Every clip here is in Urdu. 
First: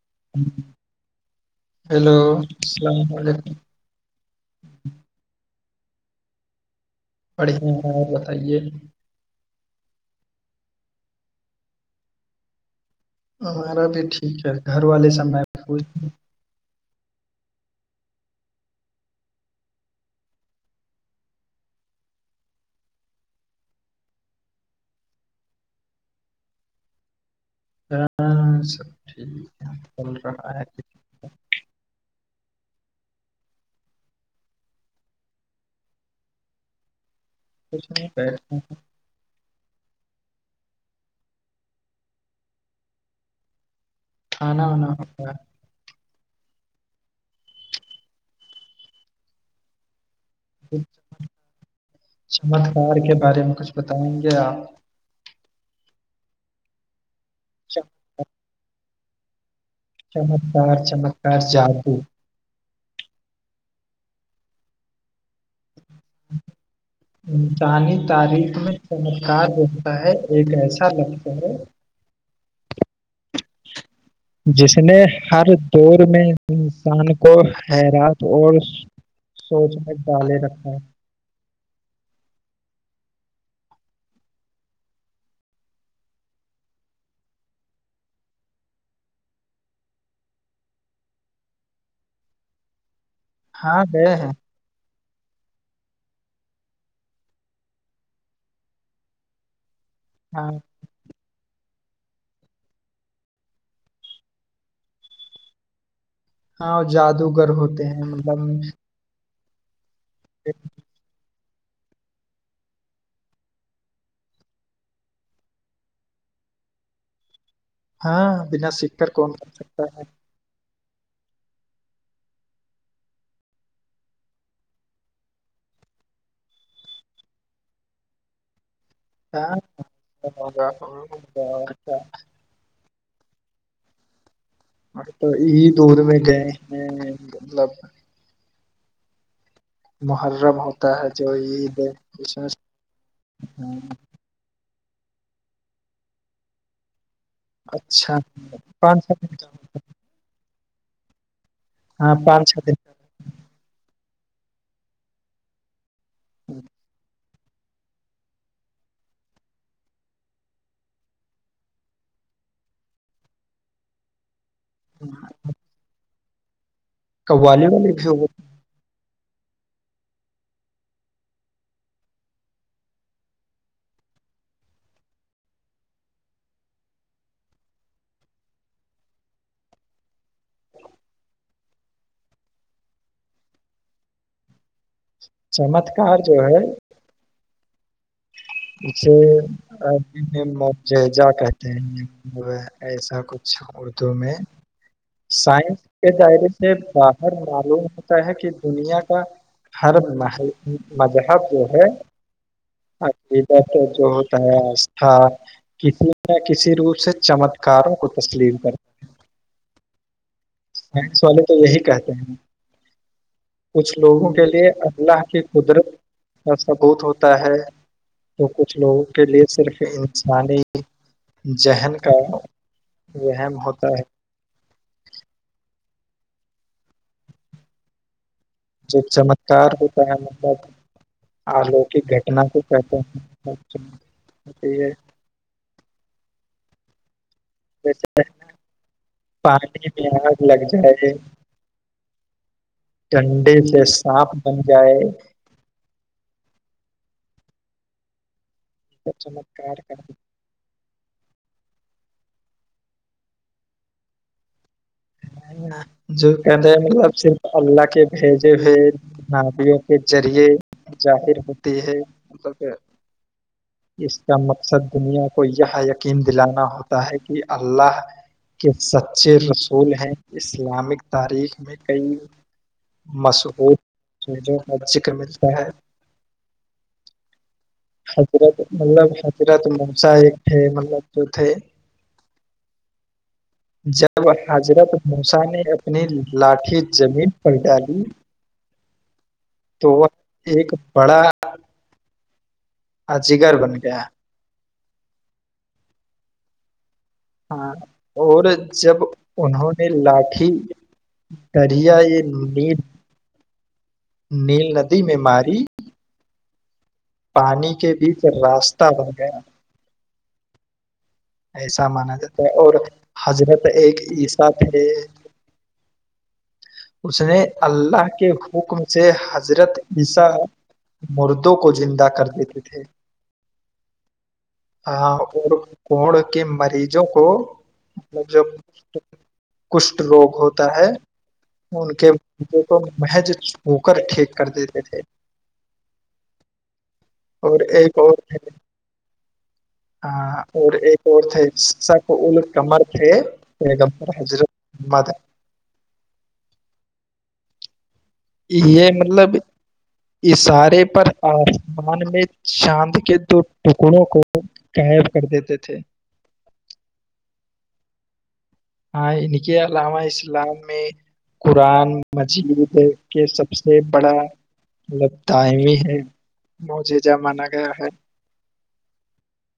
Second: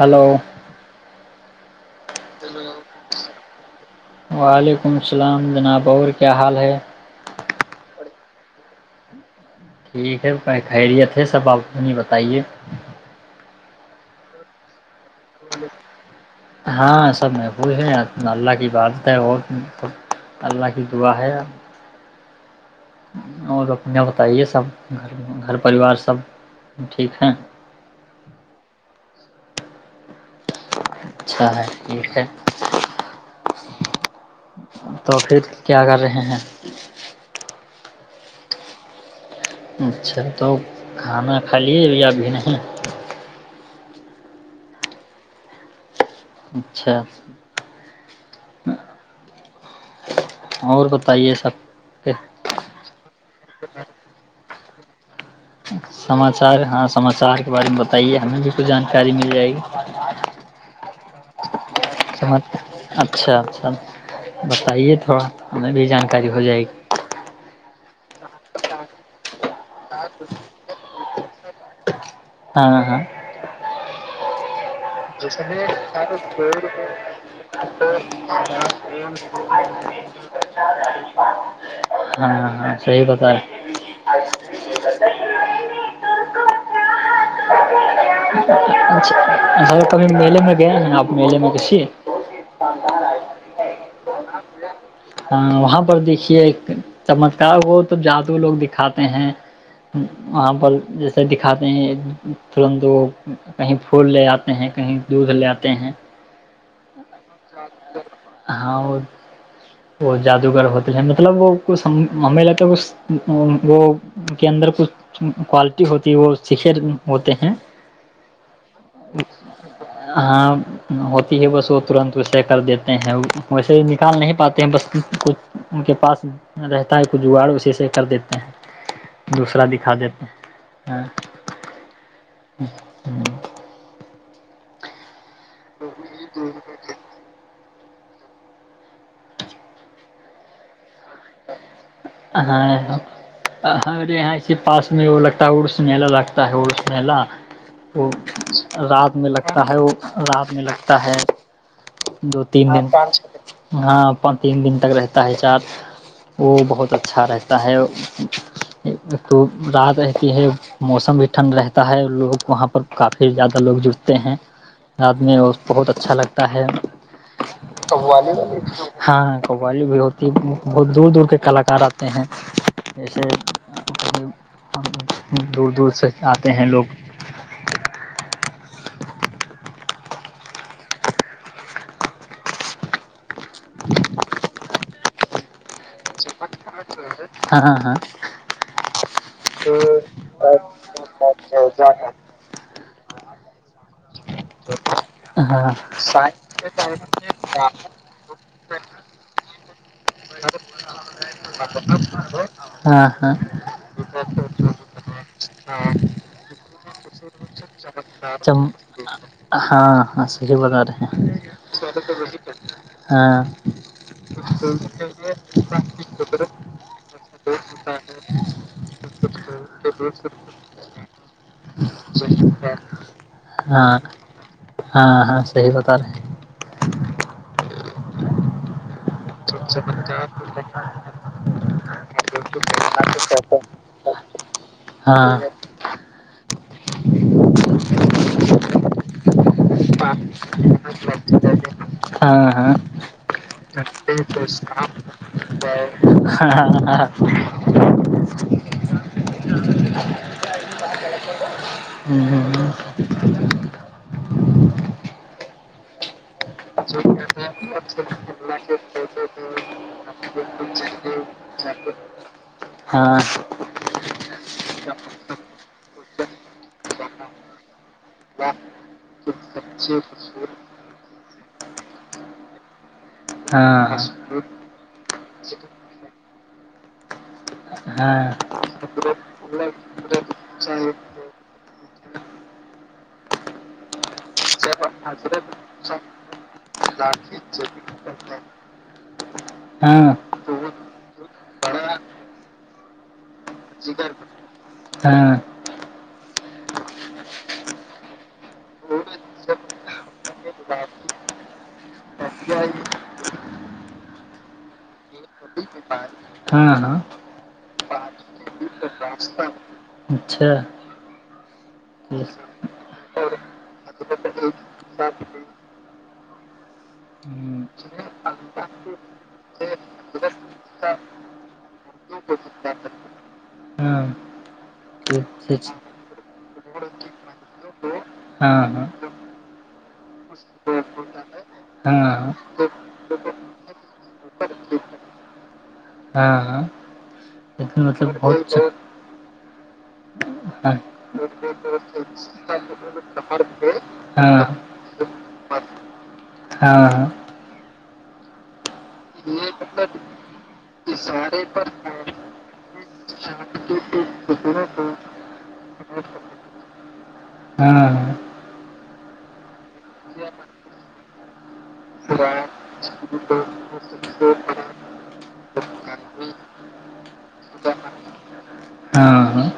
ہلو ہیلو السلام علیکم بور کیا حال ہے پڑے ہیں اور بتائیے ٹھیک ہے خیریت ہے سب آپنی بتائیے ہمارا بھی ٹھیک ہے گھر والے سب میں ہاں سب محفوظ ہے اللہ کی بادت ہے ب اللہ کی دعا ہے اور اپنے بتائیے سب گھر پریوار سب ٹھیک ہے ہاں ٹھیک ہے چل رہا ہے اچھا ہے ٹھیک ہے تو پھر کیا کر رہے ہیں نہیں اچھا تو کھانا کھا لیے بھی ابھی نہیں آان ہونا ہو [unintelligible] اچھا اور بتائیے سب چمتکار کے بارے میں کچھ بتائیں گے آپ سماچار ہاں سماچار سہار کے بارے میں بتائیے ہمیں اس کو جانکاری مل جائے گی چمتکار چمت پ جارد [unintelligible] جناب اچھا اچھا بتائیے تھوڑا ہمیں بھی جانکاری ہو جائے گی انسانی تاریخ میں چمتکار ہوتا ہے ایک ایسا لقظ ہے ہاں ہاں جی سر جار انسان کو حیرات اور سوچ میں ڈالے رکھا ہے ہاں ہاں صحی پتا ہے چ کبھی میلے میں گئے ہیں آپ میلے میں گسیے ہاں ہے ہے ہاں وہاں پر دیکھیے چمتکار کو توب جادو لوگ دکھاتے ہیں ہاں وہاں پر جیسے دکھاتا ترنت وہ کہیں پھول لے آتے ہیں کہیں دودھ لے آتے ہیں ہاں وہ جادوگر ہوتے ہیں مطلب ہاں وہ جادوگر ہوتے ہیں مطلب وہ کچھ ہمیں لگتا کچ وہ کے اندر کچھ کوالٹی ہوتی وہ سیکھے ہوتے ہیں ہاں بنا سیکھ کر کون کر سکتا ہے ہاں ہوتی ہے بس وہ ترنت اسے کر دیتے ہیں ویسے نکال نہیں پاتے بس کچھ ان کے پاس رہتا ہے کچھ جگاڑ اسی سےے کر دیتے ہیں ہاں دوسرا دکھا دیتے ہوگاا ہیں اچا ااں تو یہی دور میں گئے ہیں مطلب محرم ہوتا ہے جو عید اس میں ہاں ہاں، ہمے یہاں پاس میں وہ لگتا ہے اڑس ملا لگتا ہے ارس ملا وہ اچھا پانچ رات سات میں دن کا لگتا ہوتا- ہے وہ رات میں لگتا تا ہے ہاں دو پانچ چھ تین دن ہاں پانچ تین دن تک رہتا ہے چار وہ بہت اچھا رہتا ہے تو رات رہتی ہے موسم بھی ٹھنڈ رہتا ہے لوگ وہاں پر کافی زیادہ لوگ جٹتے ہیں آدمی بہت اچھا لگتا ہے [unintelligible] [unintelligible] ہاں قوالی بھی ہوتی ہے بہت دور دور کے کلاکار آتے ہیں جیسے دور دور سے آتے ہیں لوگ [inaudible] چمتکار جو ہے ہاں ہاں ہاں اسے جیجہ کہتے ہیں ایسا کچھ شک میں ہاں سائنس کے دائرے سے باہر معلوم ہوتا ہے کہ دنیا کا ہر م مذہب جو ہے ہاں ہاں ادھر تو جو ہوتا ہے آھا کسی نہ کسی روپ سے چمک ہاں ہاں ہجو بغان رہ ہیں سائنس والے تو یہی کہتے ہیں ہاں کچھ لوگوں ایسا بہت ہوتا ہے تو کچھ لوگوں کے لیے صرف انسان ہی ذہن کا وہم ہوتا ہاں ہے ہاں ہاں [unintelligible] اچھ اچھا کار ہوتا ہے [unintelligible] ہے ہاں ویسے نا پانی میں آگ لگ جائے ہاں ہاں تی تو چمت کار کرگئے [unintelligible] جو کہتے ہیں مطلب صرف اللہ کے بھیجے ہوئے نابیوں کے ذریعے ظاہر ہوتی ہے مطلب ہاں ہاں اس کا مقصد دنیا کو یہ یقین دلانا ہوتا ہے کہ اللہ کے سچے رسول ہیں اسلامک تاریخ میں کئی ہاں مشوروں کا ذکر ملتا ہے ہاں مطلب حضرت ماسہ ایک تھے مطلب جو تھے جا جب حضرت موسا نے اپنی لاٹھی زمین پر ڈالی تو ہاں ایک بڑا جگر بن گیا ہاں ہاں اور جب انہوں نے لاٹھی دریا یہ نیل نیل ندی میں ماری ہاں ہاں پانی کے بیچ راستہ بن گیا اچھا ایسا مانا جاتا ہے ہاں اور [unintelligible] حضرت ایک عیساے [unintelligible] اس نے اللہ کے حکم سے حضرت عیسیا مردوں کو زندہ کر دیتے تھے [unintelligible] ہاں ہاں کو کون [unintelligible] کہ مریضوں کو [unintelligible] مجھ [unintelligible] کشٹ روگ ہوتا ہے ہاں ان کے ہاں بے کو محض چھو کر ٹھیک کر دیتے تھے [unintelligible] ہاں ہ اور لیکن ایک مطلب اور بہت تھے اچج [unintelligible] ہاں اور ایک اور تھے سف ا قمر تھےمر ہاں حضرت محمد [unintelligible] ہاں ہاں [unintelligible] یہ [unintelligible] مطلب اشارے پر آسمان میں چاند کے دو ٹکڑوں کو قائب کر دیتے تھے [unintelligible] ہاں [unintelligible] ہاں ان کے علامہ اسلام میں قرآن مجید [unintelligible] کے سب سے بڑا [unintelligible] مطلب ٹائم ہی ہے موجے جا مانا گیا ہے [unintelligible] ہاں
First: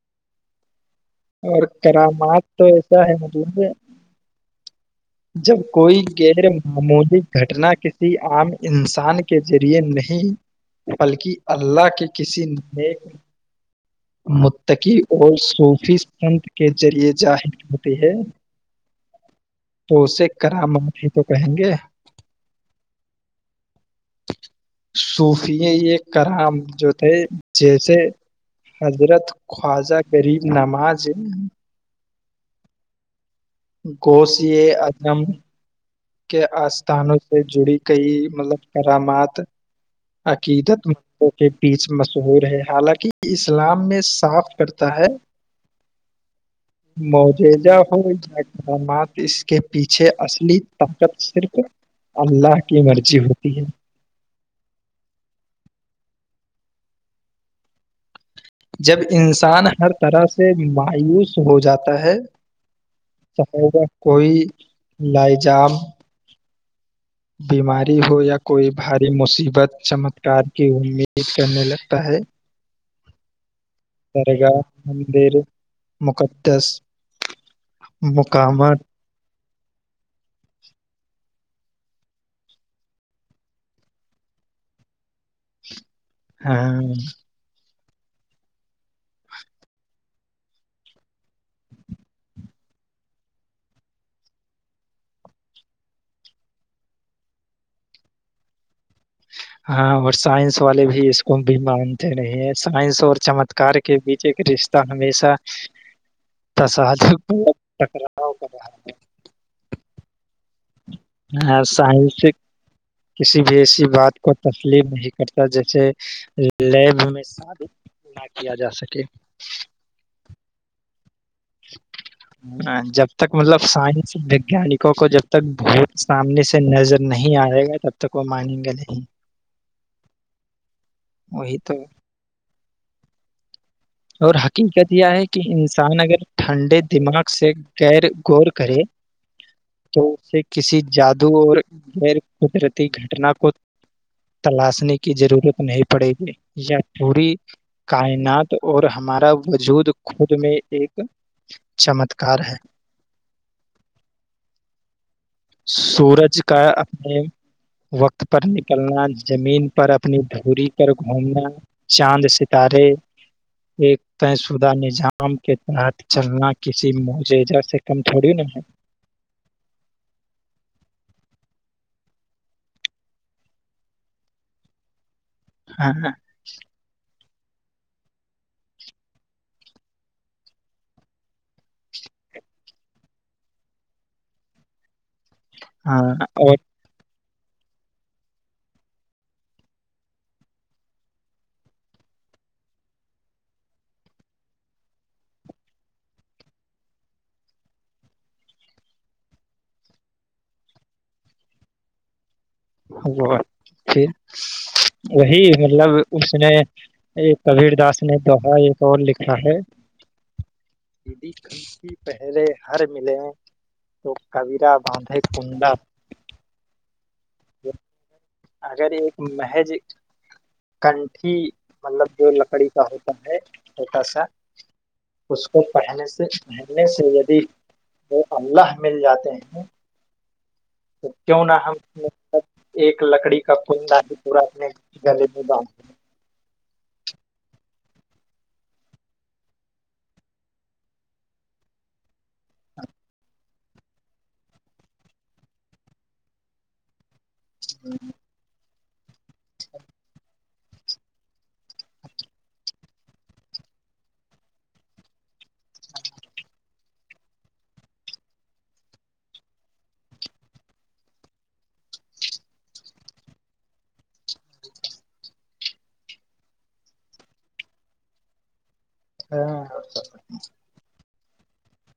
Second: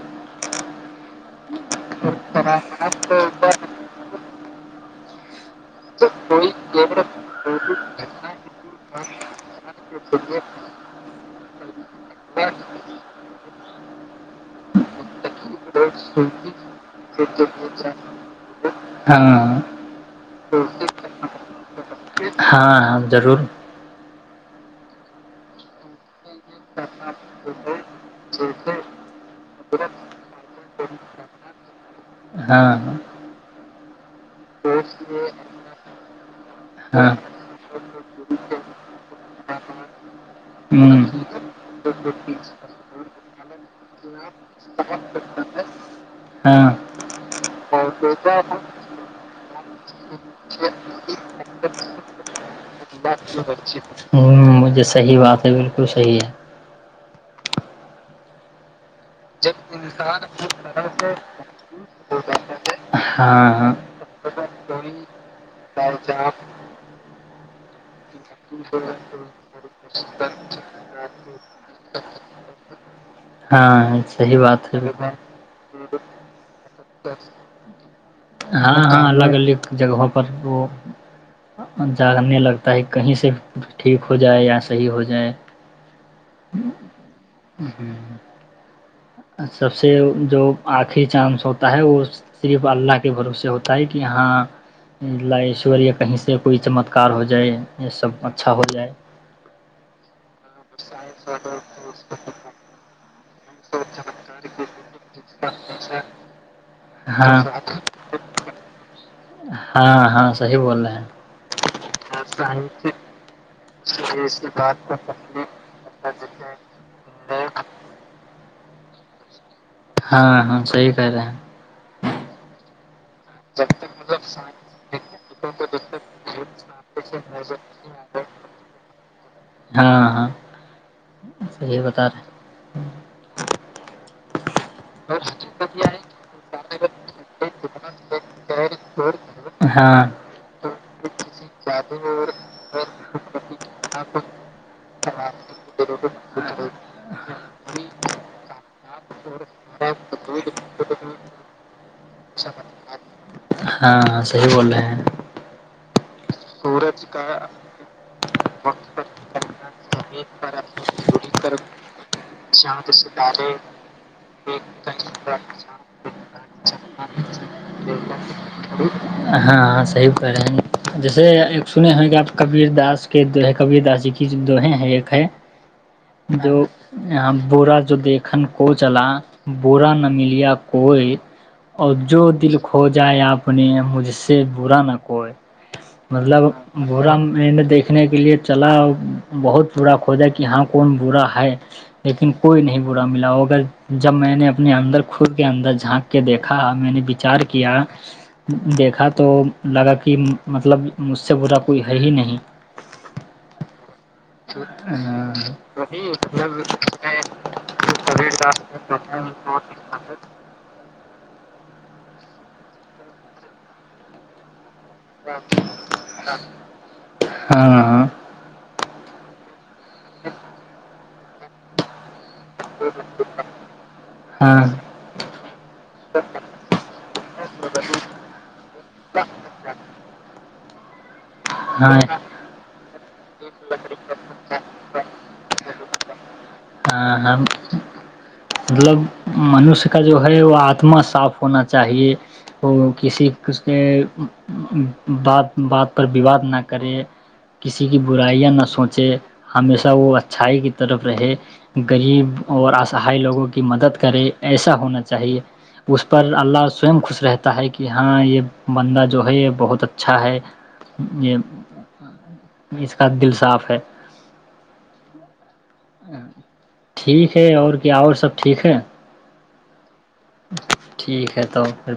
اور کرامات تو ایسا ہے م جب کوئی غیر معمولی گھٹنا کسی عام انسان کے ذریعے نہیں بلکہ اللہ کے کسی نیک متقی اور صوفی [unintelligible] سنت کے ذریعے ظاہر ہوتے ہے [unintelligible] ہاں [unintelligible] تو اسے کراما ہی تو کہیں گے [unintelligible] ہاں ضرور [unintelligible] صوفی یہ کرام جو تھے جیسے حضرت خواجہ غریب نماز [unintelligible] جی [unintelligible] ہاں گوش یہ ادم [unintelligible] کے ہاں آستھانوں سے جڑی کئی مطلب کرامات [unintelligible] عقیدت م کے بیچ مشہور ہ ہے حالانکہ اسلام میں صاف کرتا ہے ہاں مججہ ہو یا اقدامات اس کے پیچھے اصلی طاقت صرف اللہ ہ [unintelligible] ہوتی ہے [unintelligible] یہ صحیح بات ہے بالکل صحیح ہے [unintelligible] جب انسان ہر طرح سے مایوس ہو جاتا ہے ہاں چاہے ہاں وہ کوئی لاجام [unintelligible] بیماری ہو یا کوئی بھاری مصیبت چمتکار کی امید کرنے لگتا ہے [unintelligible] ہاں صحی درگاہ بات ہے مندر مقدس مقامات ہاں ہاں الگ الگ جگہوں پر وہ [unintelligible] جاننے لگتا ہے کہیں سے ٹھیک ہو جائے یا صحیح ہو جائے [unintelligible] ہاں [unintelligible] ہوں [unintelligible] سب سے جو آخری چانس ہوتا ہے وہ صرف اللہ کے بھروسے ہوتا ہے کہ ہاں ل ایشوریہ کہیں سے کوئی چمتکار ہو جائے یہ سب اچھا ہو جائے [unintelligible] ہاں اور سائنس والے بھی اس کو بھی مانتے نہیں ہیں سائنس اور چمتکار کے بیچ [unintelligible] کا رشتہ ہمیشہ تاد ہاں ٹکرا [unintelligible] [unintelligible] ہاں ہاں صحیح بول رہے ہیں ہاں سائنس کسی بھی ایسی بات کو تسلیم نہیں کرتا جیسے لیب میں ساد نہ کیا جا سکے پیر ہ جب ب تک مطلب سائنس وگیانکوں کو جب تک بھوت سامنے سے نظر نہیں آئے گا تب تک وہ مانیں گے نہیں وہی ص تو یہی بتا رہے ہ اور حقیقت یہ ہے کہ انسان اگر ٹھنڈے ت سے یر گور کرے ہاں تو اس سے کسی جد دو اور غیر قدرتی گ کو تلاشنے کی ضرورت نہیں پڑے گی یا پوری کائنات اور ہمارا وجود خود میں ایک چمتکار ہے ہاں صیح بول رہے ہیں سورج کا اپنے وقت پر نکلنا زمین پر اپنی دھوری کر گھومنا چاند سے ہم تو سکار طے شدہ نظام کے تحت چلنا کسی معججہ سے کم تھوڑی نہیں ہے ہاں ہاں صحیح کہہ رہے ہیں جیسے ایک سنے ہووں کہ آپ کبیر داس کے دو ہے کبیر داس جی کی دوہیں ہیں ایک ہے ہاں جو یہاں برا جو دیکھن کو چلا برا نہ ملیا کوئی اور جو دل کھو جائے آپ نے مجھ سے برا نہ کوئی ہاں مطلب اور وہورم میں نے دیکھنے کے لیے چلا بہت برا کھوودا کہ ہاں کون برا ہے لیکن کوئی نہیں برا ملا اگر جب میں نے اپنے اندر خود کے اندر جھانک کے دیکھا میں نے بچار کیا دیکھا تو لگا کہ مطلب مجھ سے برا کوئی ہے ہی نہیں [inaudible] ہاں وہی مطلب اس نے ایک کبیر داس نے دوہا ایک اور لکھا ہے پہلے ہر ملے ہیں تو کبیرا باندھے [inaudible] کنڈا ہاں ہاں ہاں اگر ایک محج [inaudible] سنٹھی مطلب جو لکڑی کا ہوتا ہے چھوٹا سا ہاں اس کو پہنے سے پہننے سے دی وہ اللہ مل جاتے ہیں [inaudible] کیوں نہ ہاں ہم ایک لکڑی کا خندا ہے پورا اپنے گلے میں ب ہاں ہم مطلب منوش کا جو ہے وہ آتما صاف ہونا چاہیے وہ کسی کے بات بات پر وواد نہ کرے کسی کی برائیاں نہ سوچ [inaudible] ہمیشہ وہ اچ چھائی کی طرف رہے گغریب اور آسان لوگوں کی مدد کرے ایسا ہونا چاہیے اس پر اللہ سو خوش رہتا ہے کہ ہاں یہ بندہ جو ہے یہ بہت اچھا ہے یہ اس کا دل صاف ہے ٹھیک ہے اور کیا اور سب ٹھیک ہے [inaudible] [inaudible] ٹھیک ہے توب پھر